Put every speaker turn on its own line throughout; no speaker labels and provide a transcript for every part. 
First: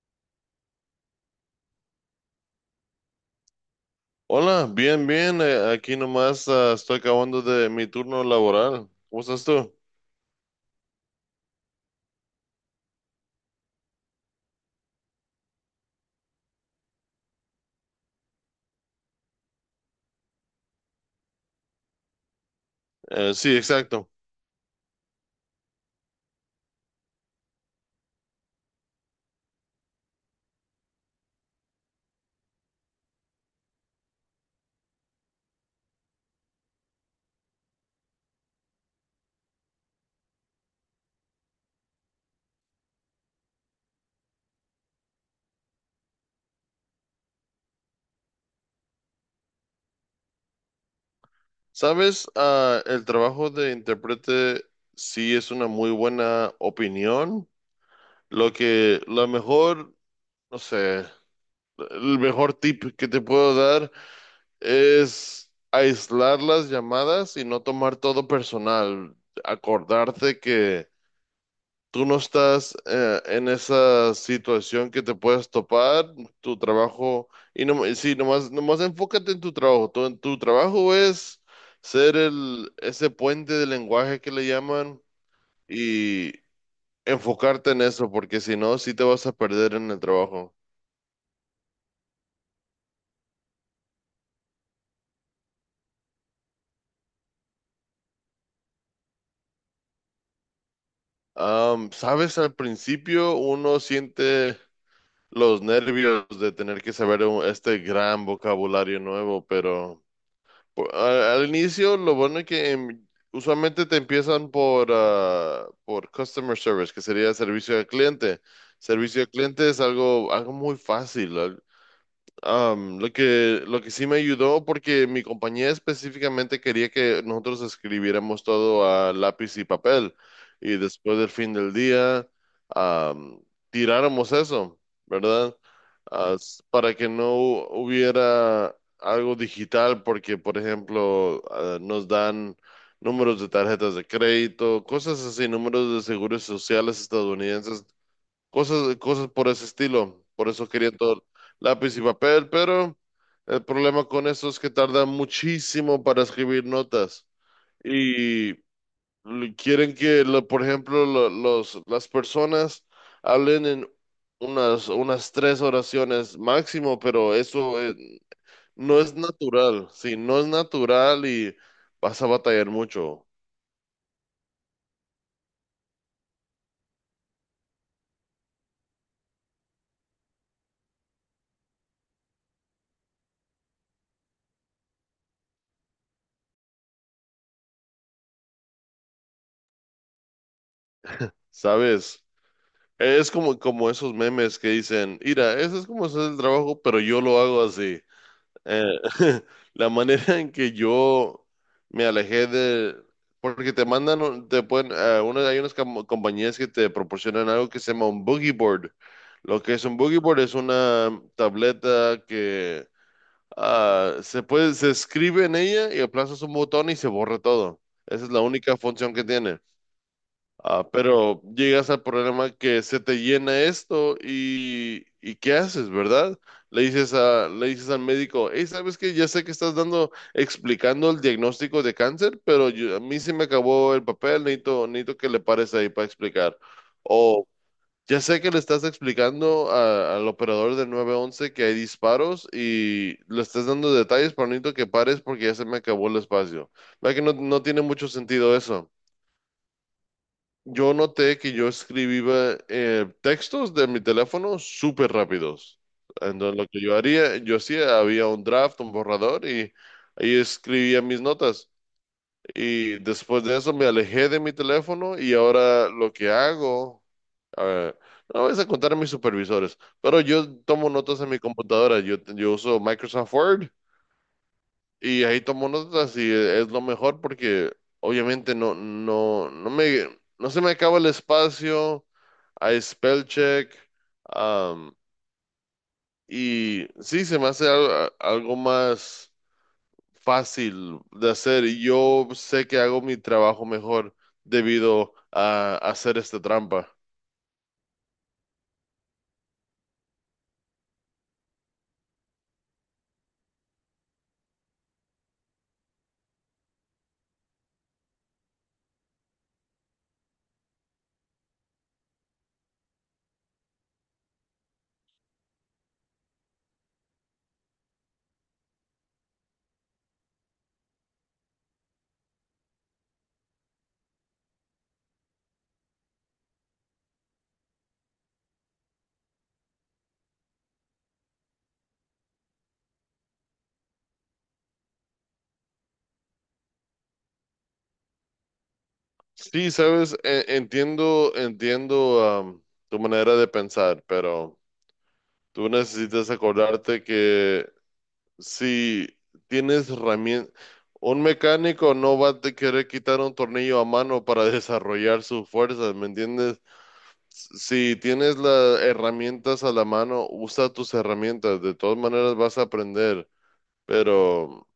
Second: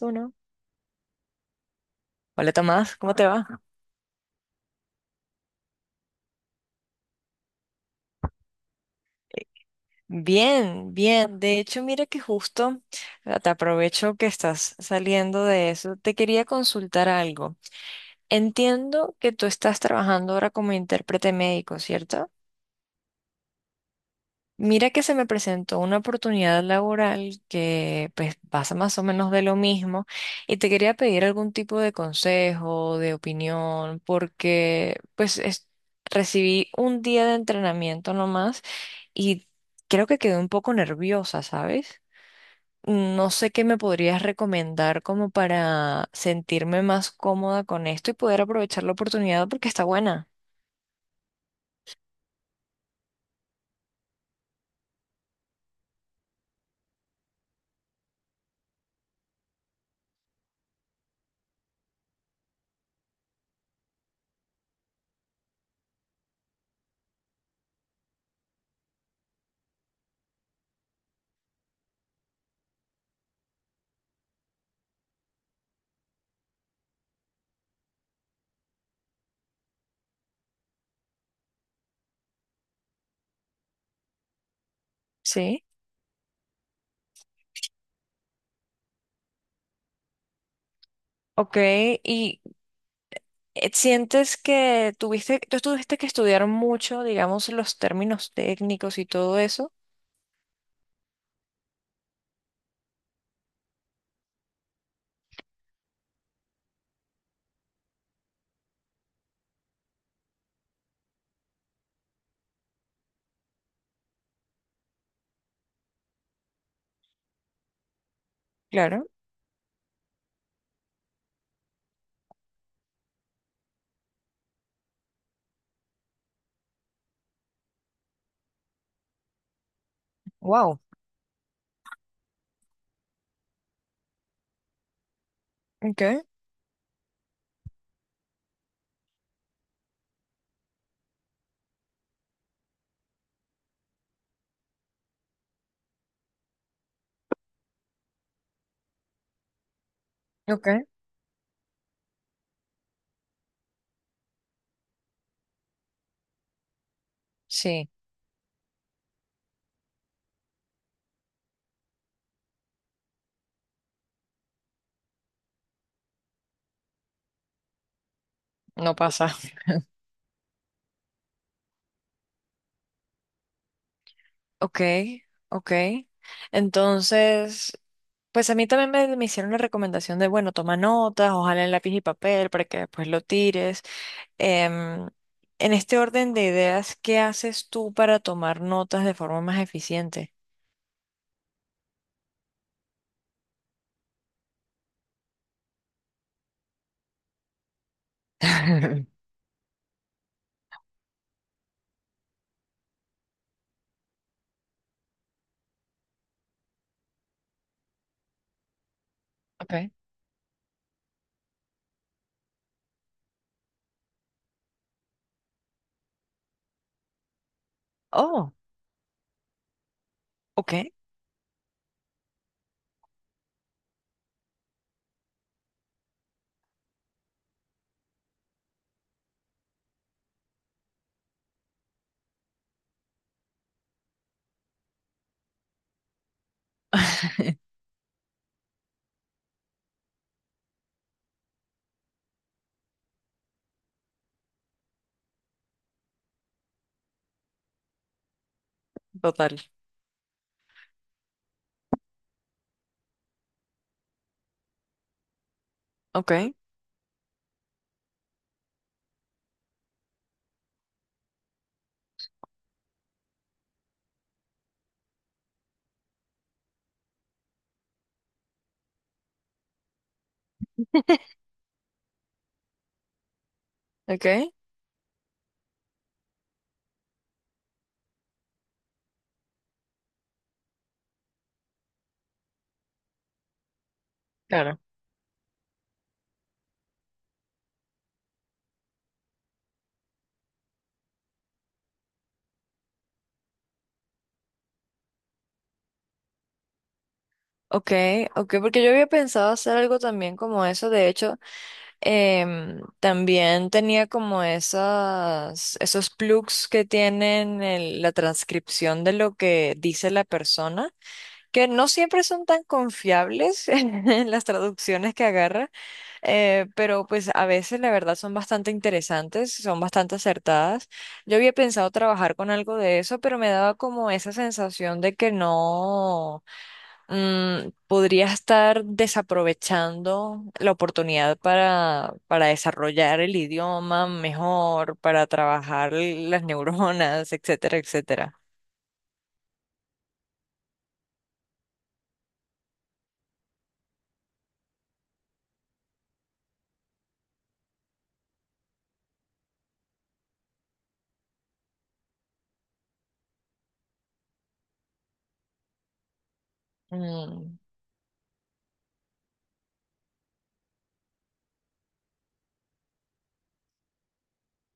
Uno. Hola Tomás, ¿cómo te va?
Hola, bien, bien. Aquí nomás estoy acabando de mi turno laboral. ¿Cómo estás tú?
Bien, bien. De hecho, mira que justo te aprovecho que estás saliendo de eso. Te quería consultar algo. Entiendo que tú estás trabajando ahora como intérprete médico, ¿cierto?
Sí, exacto.
Mira que se me presentó una oportunidad laboral que pues pasa más o menos de lo mismo y te quería pedir algún tipo de consejo, de opinión, porque pues recibí un día de entrenamiento nomás y creo que quedé un poco nerviosa, ¿sabes? No sé qué me podrías recomendar como para sentirme más cómoda con esto y poder aprovechar la oportunidad porque está buena,
Sabes, el trabajo de intérprete sí es una muy buena opinión. Lo que, la mejor, No sé, el mejor tip que te puedo dar es aislar las llamadas y no tomar todo personal. Acordarte que tú no estás en esa situación que te puedes topar, tu trabajo, y no, sí, nomás enfócate en tu trabajo. Tu trabajo es ser ese puente de lenguaje que le llaman
¿sí?
y enfocarte en eso, porque si no, sí te vas a perder en el trabajo.
Ok, y ¿Sientes que tú tuviste que estudiar mucho, digamos, los términos técnicos y todo eso?
Sabes, al principio uno siente los nervios de tener que saber este gran vocabulario nuevo, pero. Al inicio, lo bueno es que usualmente te empiezan por customer service, que sería servicio al cliente.
Claro.
Servicio al cliente es algo muy fácil. Lo que sí me ayudó, porque mi compañía específicamente quería que nosotros escribiéramos todo a lápiz y papel, y
Wow.
después del fin del día, am, tiráramos eso, ¿verdad?
Okay,
Para que no hubiera algo digital, porque, por ejemplo, nos dan números de tarjetas de crédito, cosas así, números de seguros sociales estadounidenses. Cosas por ese estilo. Por eso
okay.
querían todo lápiz y papel, pero el problema con eso es que tardan muchísimo para escribir notas.
Sí,
Y quieren que, por ejemplo, las personas hablen en unas tres oraciones máximo, pero eso
no
no es
pasa.
natural. Sí, no es natural y vas a batallar mucho,
Ok, ok. Entonces, pues a mí también me hicieron la recomendación de, bueno, toma notas, ojalá en lápiz y papel para que después lo tires. Em, en este orden de ideas, ¿qué haces tú para tomar notas de forma más eficiente?
¿sabes? Es como esos memes que dicen, mira, eso es como hacer el trabajo, pero yo lo hago así. Eh, la manera en que yo me alejé de. Porque te mandan, te pueden, hay unas compañías que te proporcionan algo que se llama un boogie board. Lo que es
Okay.
un boogie board es una tableta que se escribe en ella y aplazas un botón y se borra todo. Esa es la
Oh,
única función que tiene.
ok,
Pero llegas al problema que se te llena esto y ¿qué haces, verdad? Le le dices al médico, hey, ¿sabes qué? Ya sé que estás explicando el diagnóstico de cáncer, pero a mí se me acabó el papel, necesito que le pares ahí para explicar. O ya sé que le estás explicando al operador del 911 que hay disparos y le estás dando detalles, pero necesito que pares porque ya se me acabó el espacio. ¿La que no tiene mucho sentido eso?
total.
Yo noté que yo escribía textos de mi teléfono súper rápidos.
Ok.
Entonces, lo que yo haría, yo hacía, había un draft, un borrador y ahí escribía mis notas. Y después de eso me alejé de mi teléfono y ahora lo que hago, a ver, no voy a contar a mis supervisores, pero yo tomo notas en mi computadora. Yo uso Microsoft Word
Ok.
y ahí tomo notas y es lo mejor porque obviamente no se me acaba el espacio, hay spell check,
Claro.
am, y sí, se me hace algo más fácil de hacer. Y yo sé que hago mi trabajo mejor debido a hacer esta trampa.
Ok, ok, porque yo había pensado hacer algo también como eso. De hecho, también tenía como esos plugs que tienen la transcripción de lo que dice la persona, que no siempre son tan confiables en las traducciones que agarra, pero pues a veces la verdad son bastante interesantes, son bastante acertadas. Yo había pensado trabajar con algo de eso, pero me daba como esa sensación de que no. Podría estar desaprovechando la oportunidad para desarrollar el idioma mejor, para trabajar las neuronas, etcétera, etcétera.
Sí, sabes, entiendo, tu manera de pensar, pero tú necesitas acordarte que si tienes herramientas, un mecánico no va a te querer quitar un tornillo a mano para desarrollar sus fuerzas, ¿me entiendes?
Mm.
Si tienes las herramientas a la mano, usa tus herramientas. De todas maneras vas a aprender, pero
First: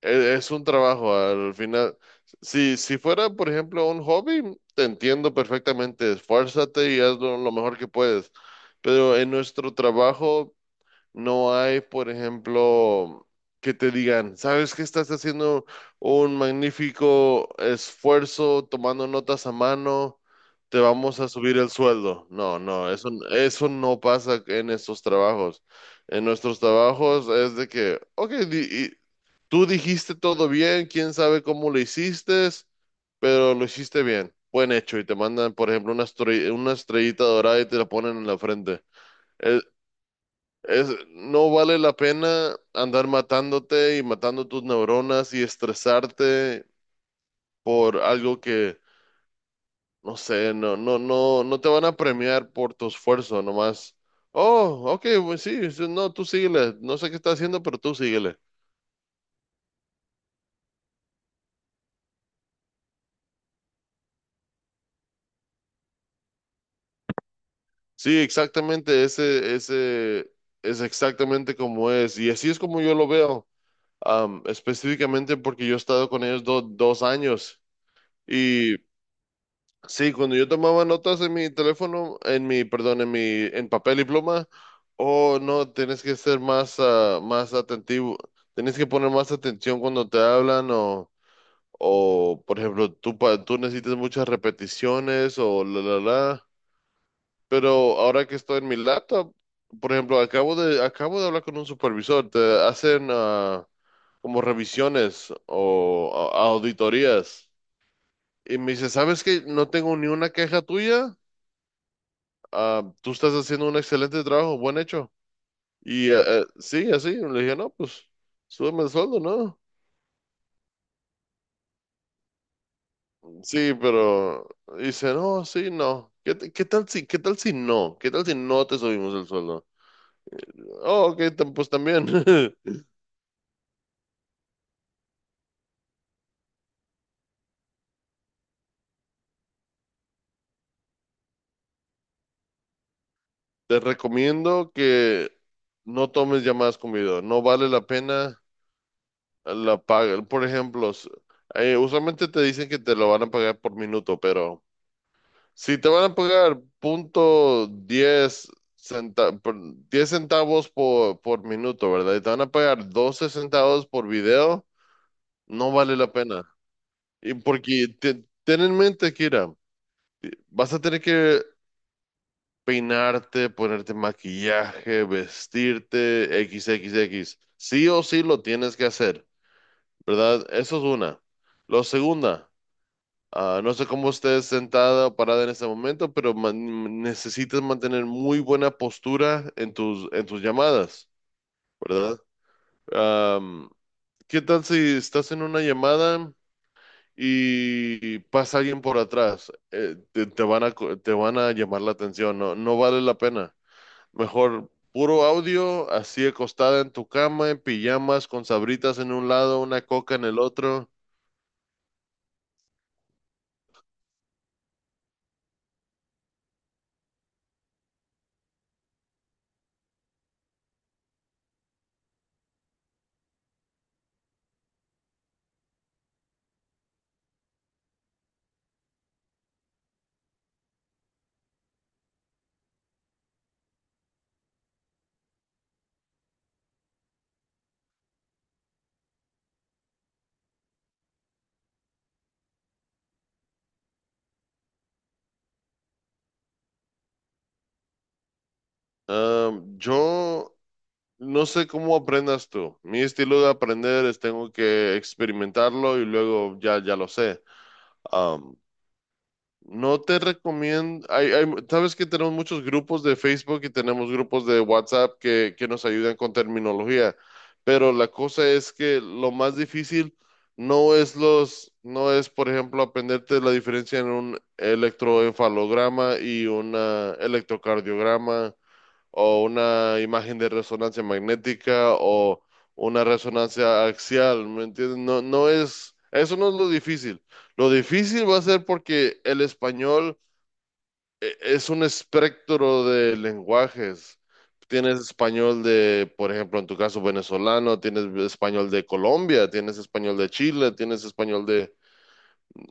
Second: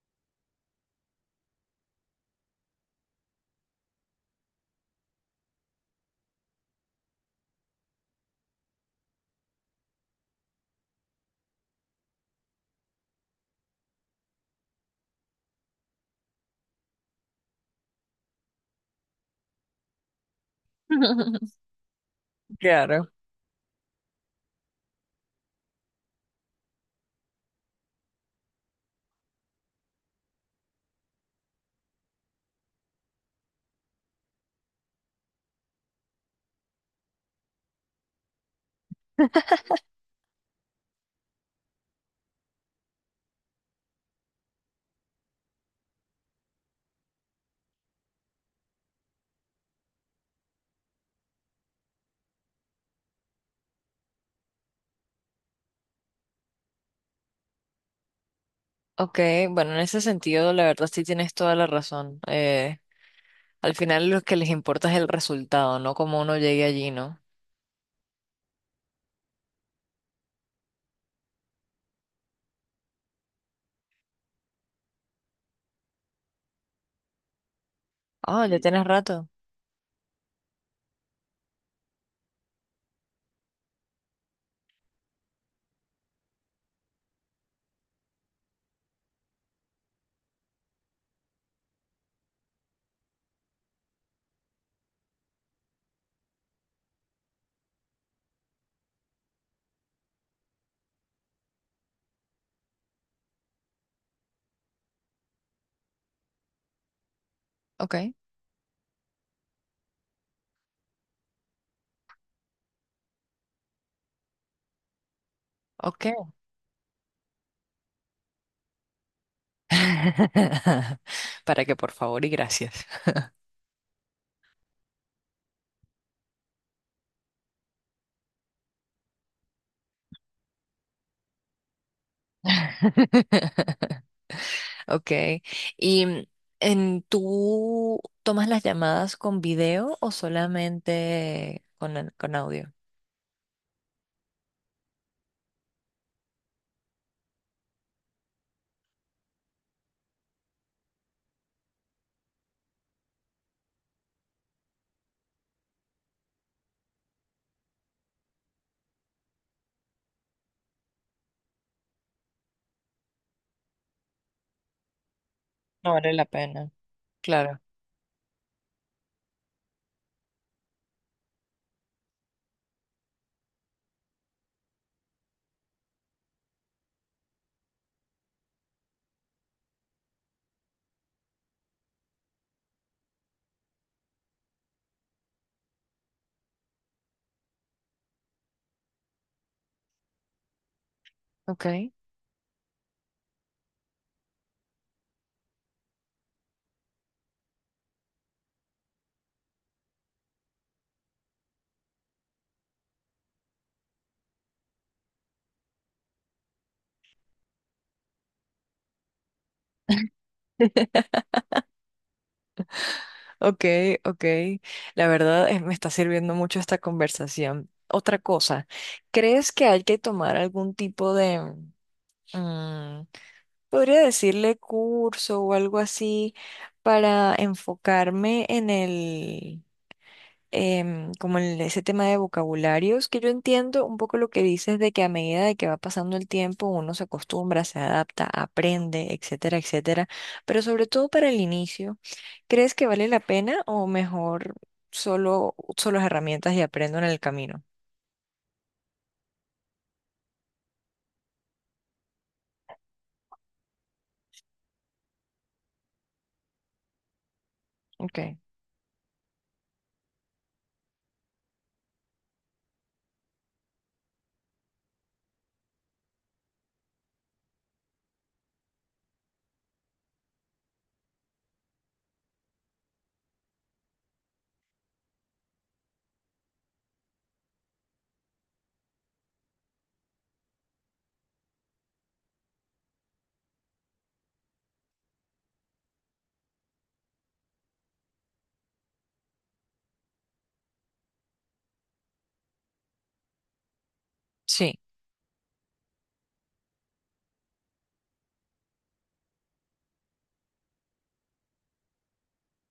es un trabajo. Al final, si fuera, por ejemplo, un hobby, te entiendo perfectamente. Esfuérzate y hazlo lo mejor que puedes. Pero en nuestro trabajo no hay, por ejemplo, que te digan, sabes que estás haciendo un magnífico esfuerzo tomando notas a mano, te vamos a subir el sueldo. No, no, eso,
Claro.
eso no pasa en estos trabajos. En nuestros trabajos es de que, ok, y tú dijiste todo bien, quién sabe cómo lo hiciste, pero lo hiciste bien, buen hecho, y te mandan, por ejemplo, una estrellita dorada y te la ponen en la frente. No vale la pena andar matándote y matando tus neuronas y estresarte por algo que, no sé, no te van a premiar por tu esfuerzo nomás. Oh, ok, pues sí, sí, no, tú síguele. No sé qué está haciendo, pero tú síguele.
Ok, bueno, en ese sentido, la verdad sí tienes toda la razón. Al final lo que les importa es el resultado, no cómo uno llegue allí, ¿no?
Sí, exactamente, ese es exactamente como es. Y así es como yo lo veo, específicamente porque yo he estado con ellos 2 años.
Ah, ya
Y
tienes rato.
sí, cuando yo tomaba notas en mi teléfono, en perdón, en en papel y pluma, oh no, tienes que ser más atentivo, tienes que poner más atención cuando te hablan o por ejemplo, tú necesitas muchas repeticiones o la, la, la. Pero ahora que estoy en mi laptop, por ejemplo, acabo de hablar con un supervisor, te hacen como revisiones o auditorías
Ok,
y me dice, ¿sabes que no tengo ni una queja tuya? Tú estás haciendo un excelente trabajo, buen hecho. Y
ok.
sí, así, le dije, no, pues súbeme el sueldo, ¿no?
Para que por favor y gracias.
Sí, pero dice, no, sí, no. ¿Qué, qué tal si no? ¿Qué tal si no te subimos el sueldo? Oh, ok, pues también.
Ok. ¿Y tú tomas las llamadas con video o solamente con, audio?
Te recomiendo que no tomes llamadas con video. No vale la pena la paga. Por ejemplo, usualmente te dicen que te lo van a pagar por minuto, pero. Si te van a pagar punto 10 centa- por- 10 centavos por minuto, ¿verdad? Y te van a pagar 12 centavos por video, no
No
vale la
vale la
pena.
pena.
Y
Claro.
porque ten en mente, Kira, vas a tener que peinarte, ponerte maquillaje, vestirte, XXX. Sí o sí lo tienes que hacer, ¿verdad? Eso es una. Lo segunda. No sé cómo estés sentada o parada en este momento, pero necesitas mantener muy buena postura en tus llamadas,
Ok.
¿verdad? Am, ¿Qué tal si estás en una llamada y pasa alguien por atrás? Te van a llamar la atención, no, no vale la pena. Mejor puro audio, así acostada en tu cama, en pijamas, con sabritas en un lado, una coca en el otro.
Ok, ok. La verdad me está sirviendo mucho esta conversación. Otra cosa, ¿crees que hay que tomar algún tipo de, mm, podría decirle curso o algo así para enfocarme en el em, como el- ese tema de vocabularios, que yo entiendo un poco lo que dices de que a medida de que va pasando el tiempo uno se acostumbra, se adapta, aprende, etcétera, etcétera, pero sobre todo para el inicio, ¿crees que vale la pena o mejor solo uso las herramientas y aprendo en el camino?
Yo no sé cómo aprendas tú. Mi estilo de aprender es tengo que experimentarlo y luego ya, ya lo sé.
Okay,
Am, no te recomiendo, sabes que tenemos muchos grupos de Facebook y tenemos grupos de WhatsApp que nos ayudan con terminología, pero la cosa es que lo más difícil no es, por ejemplo, aprenderte la diferencia en un electroencefalograma y un electrocardiograma o una imagen de resonancia magnética o una resonancia axial, ¿me entiendes? No, eso no es lo difícil. Lo difícil va a ser porque el español es un espectro de lenguajes.
sí,
Tienes español de, por ejemplo, en tu caso venezolano, tienes español de Colombia, tienes español de Chile, tienes español de,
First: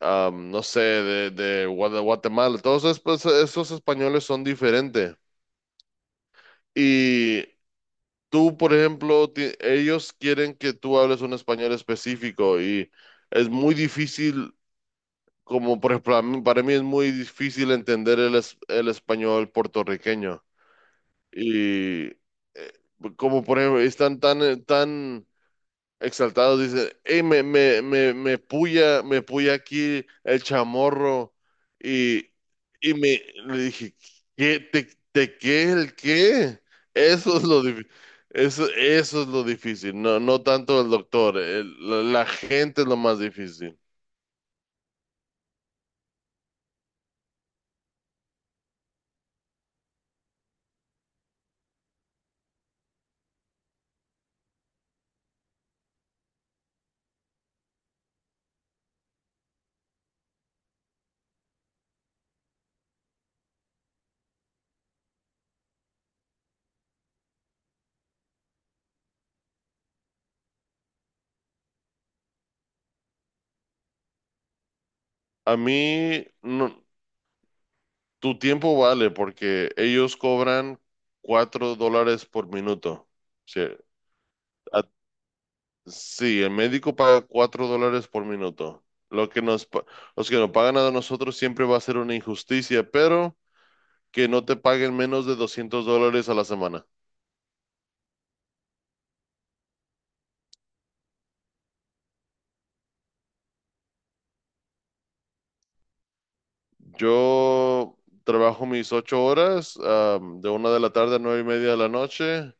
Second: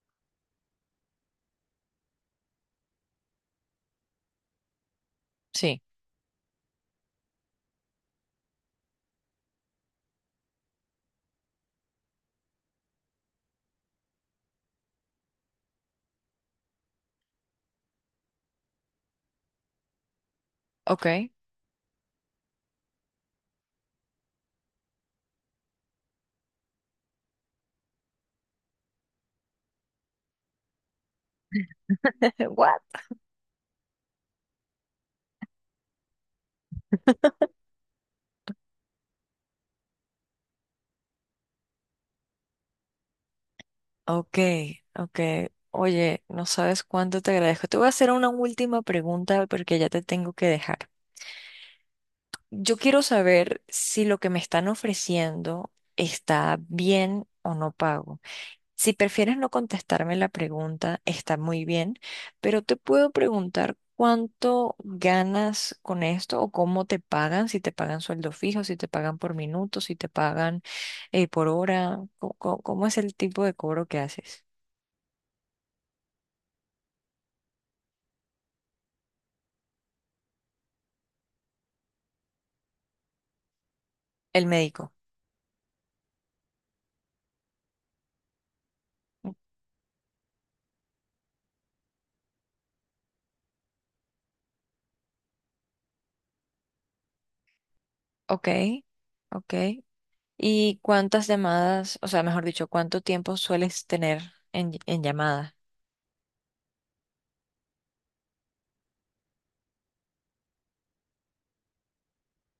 no sé, de Guatemala. Todos pues, esos españoles son diferentes.
sí,
Y tú, por ejemplo, ellos quieren que tú hables un español específico y es muy difícil, como por ejemplo, para mí es muy difícil entender el español puertorriqueño.
okay.
Y eh, como por ejemplo, están tan exaltados dicen, hey, me puya aquí el chamorro. Y,
What?
y me le dije, ¿qué, el qué? Eso es lo difícil. Eso es lo difícil, no tanto el doctor, la gente es lo más difícil.
Ok, ok. Oye, no sabes cuánto te agradezco. Te voy a hacer una última pregunta porque ya te tengo que dejar. Yo quiero saber si lo que me están ofreciendo está bien o no pago. Si prefieres no contestarme la pregunta, está muy bien, pero te puedo preguntar cuánto ganas con esto o cómo te pagan, si te pagan sueldo fijo, si te pagan por minuto, si te pagan por hora, ¿cómo, es el tipo de cobro que haces?
A mí, no, tu tiempo vale porque ellos cobran $4 por minuto. Sí,
El
a,
médico.
sí, el médico paga $4 por minuto. Lo que nos, pa- Los que nos pagan a nosotros siempre va a ser una injusticia, pero que no te paguen menos de $200 a la semana.
Ok, ok, ¿Y cuántas llamadas, o sea, mejor dicho, cuánto tiempo sueles tener en llamada?
Yo trabajo mis 8 horas, de 1 de la tarde a 9:30 de la noche,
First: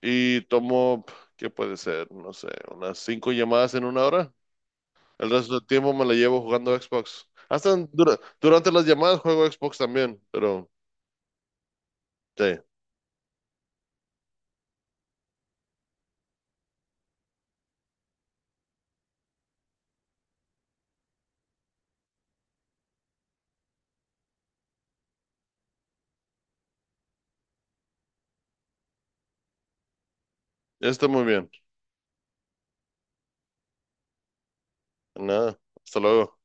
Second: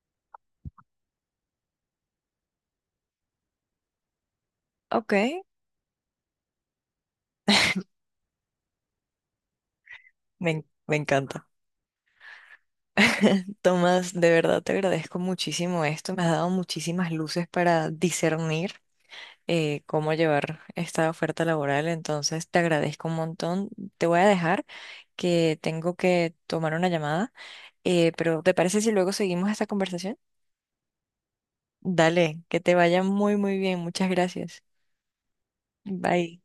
y tomo, ¿qué puede ser? No sé, unas 5 llamadas en una hora.
Ok,
El resto del tiempo me la llevo jugando Xbox. Hasta durante las llamadas juego Xbox también, pero
me encanta.
sí,
Tomás, de verdad te agradezco muchísimo esto. Me has dado muchísimas luces para discernir cómo llevar esta oferta laboral. Entonces, te agradezco un montón. Te voy a dejar que tengo que tomar una llamada, pero ¿te parece si luego seguimos esta conversación?
está muy bien.
Dale, que te vaya muy, muy bien. Muchas gracias.
Nada, hasta luego.
Bye.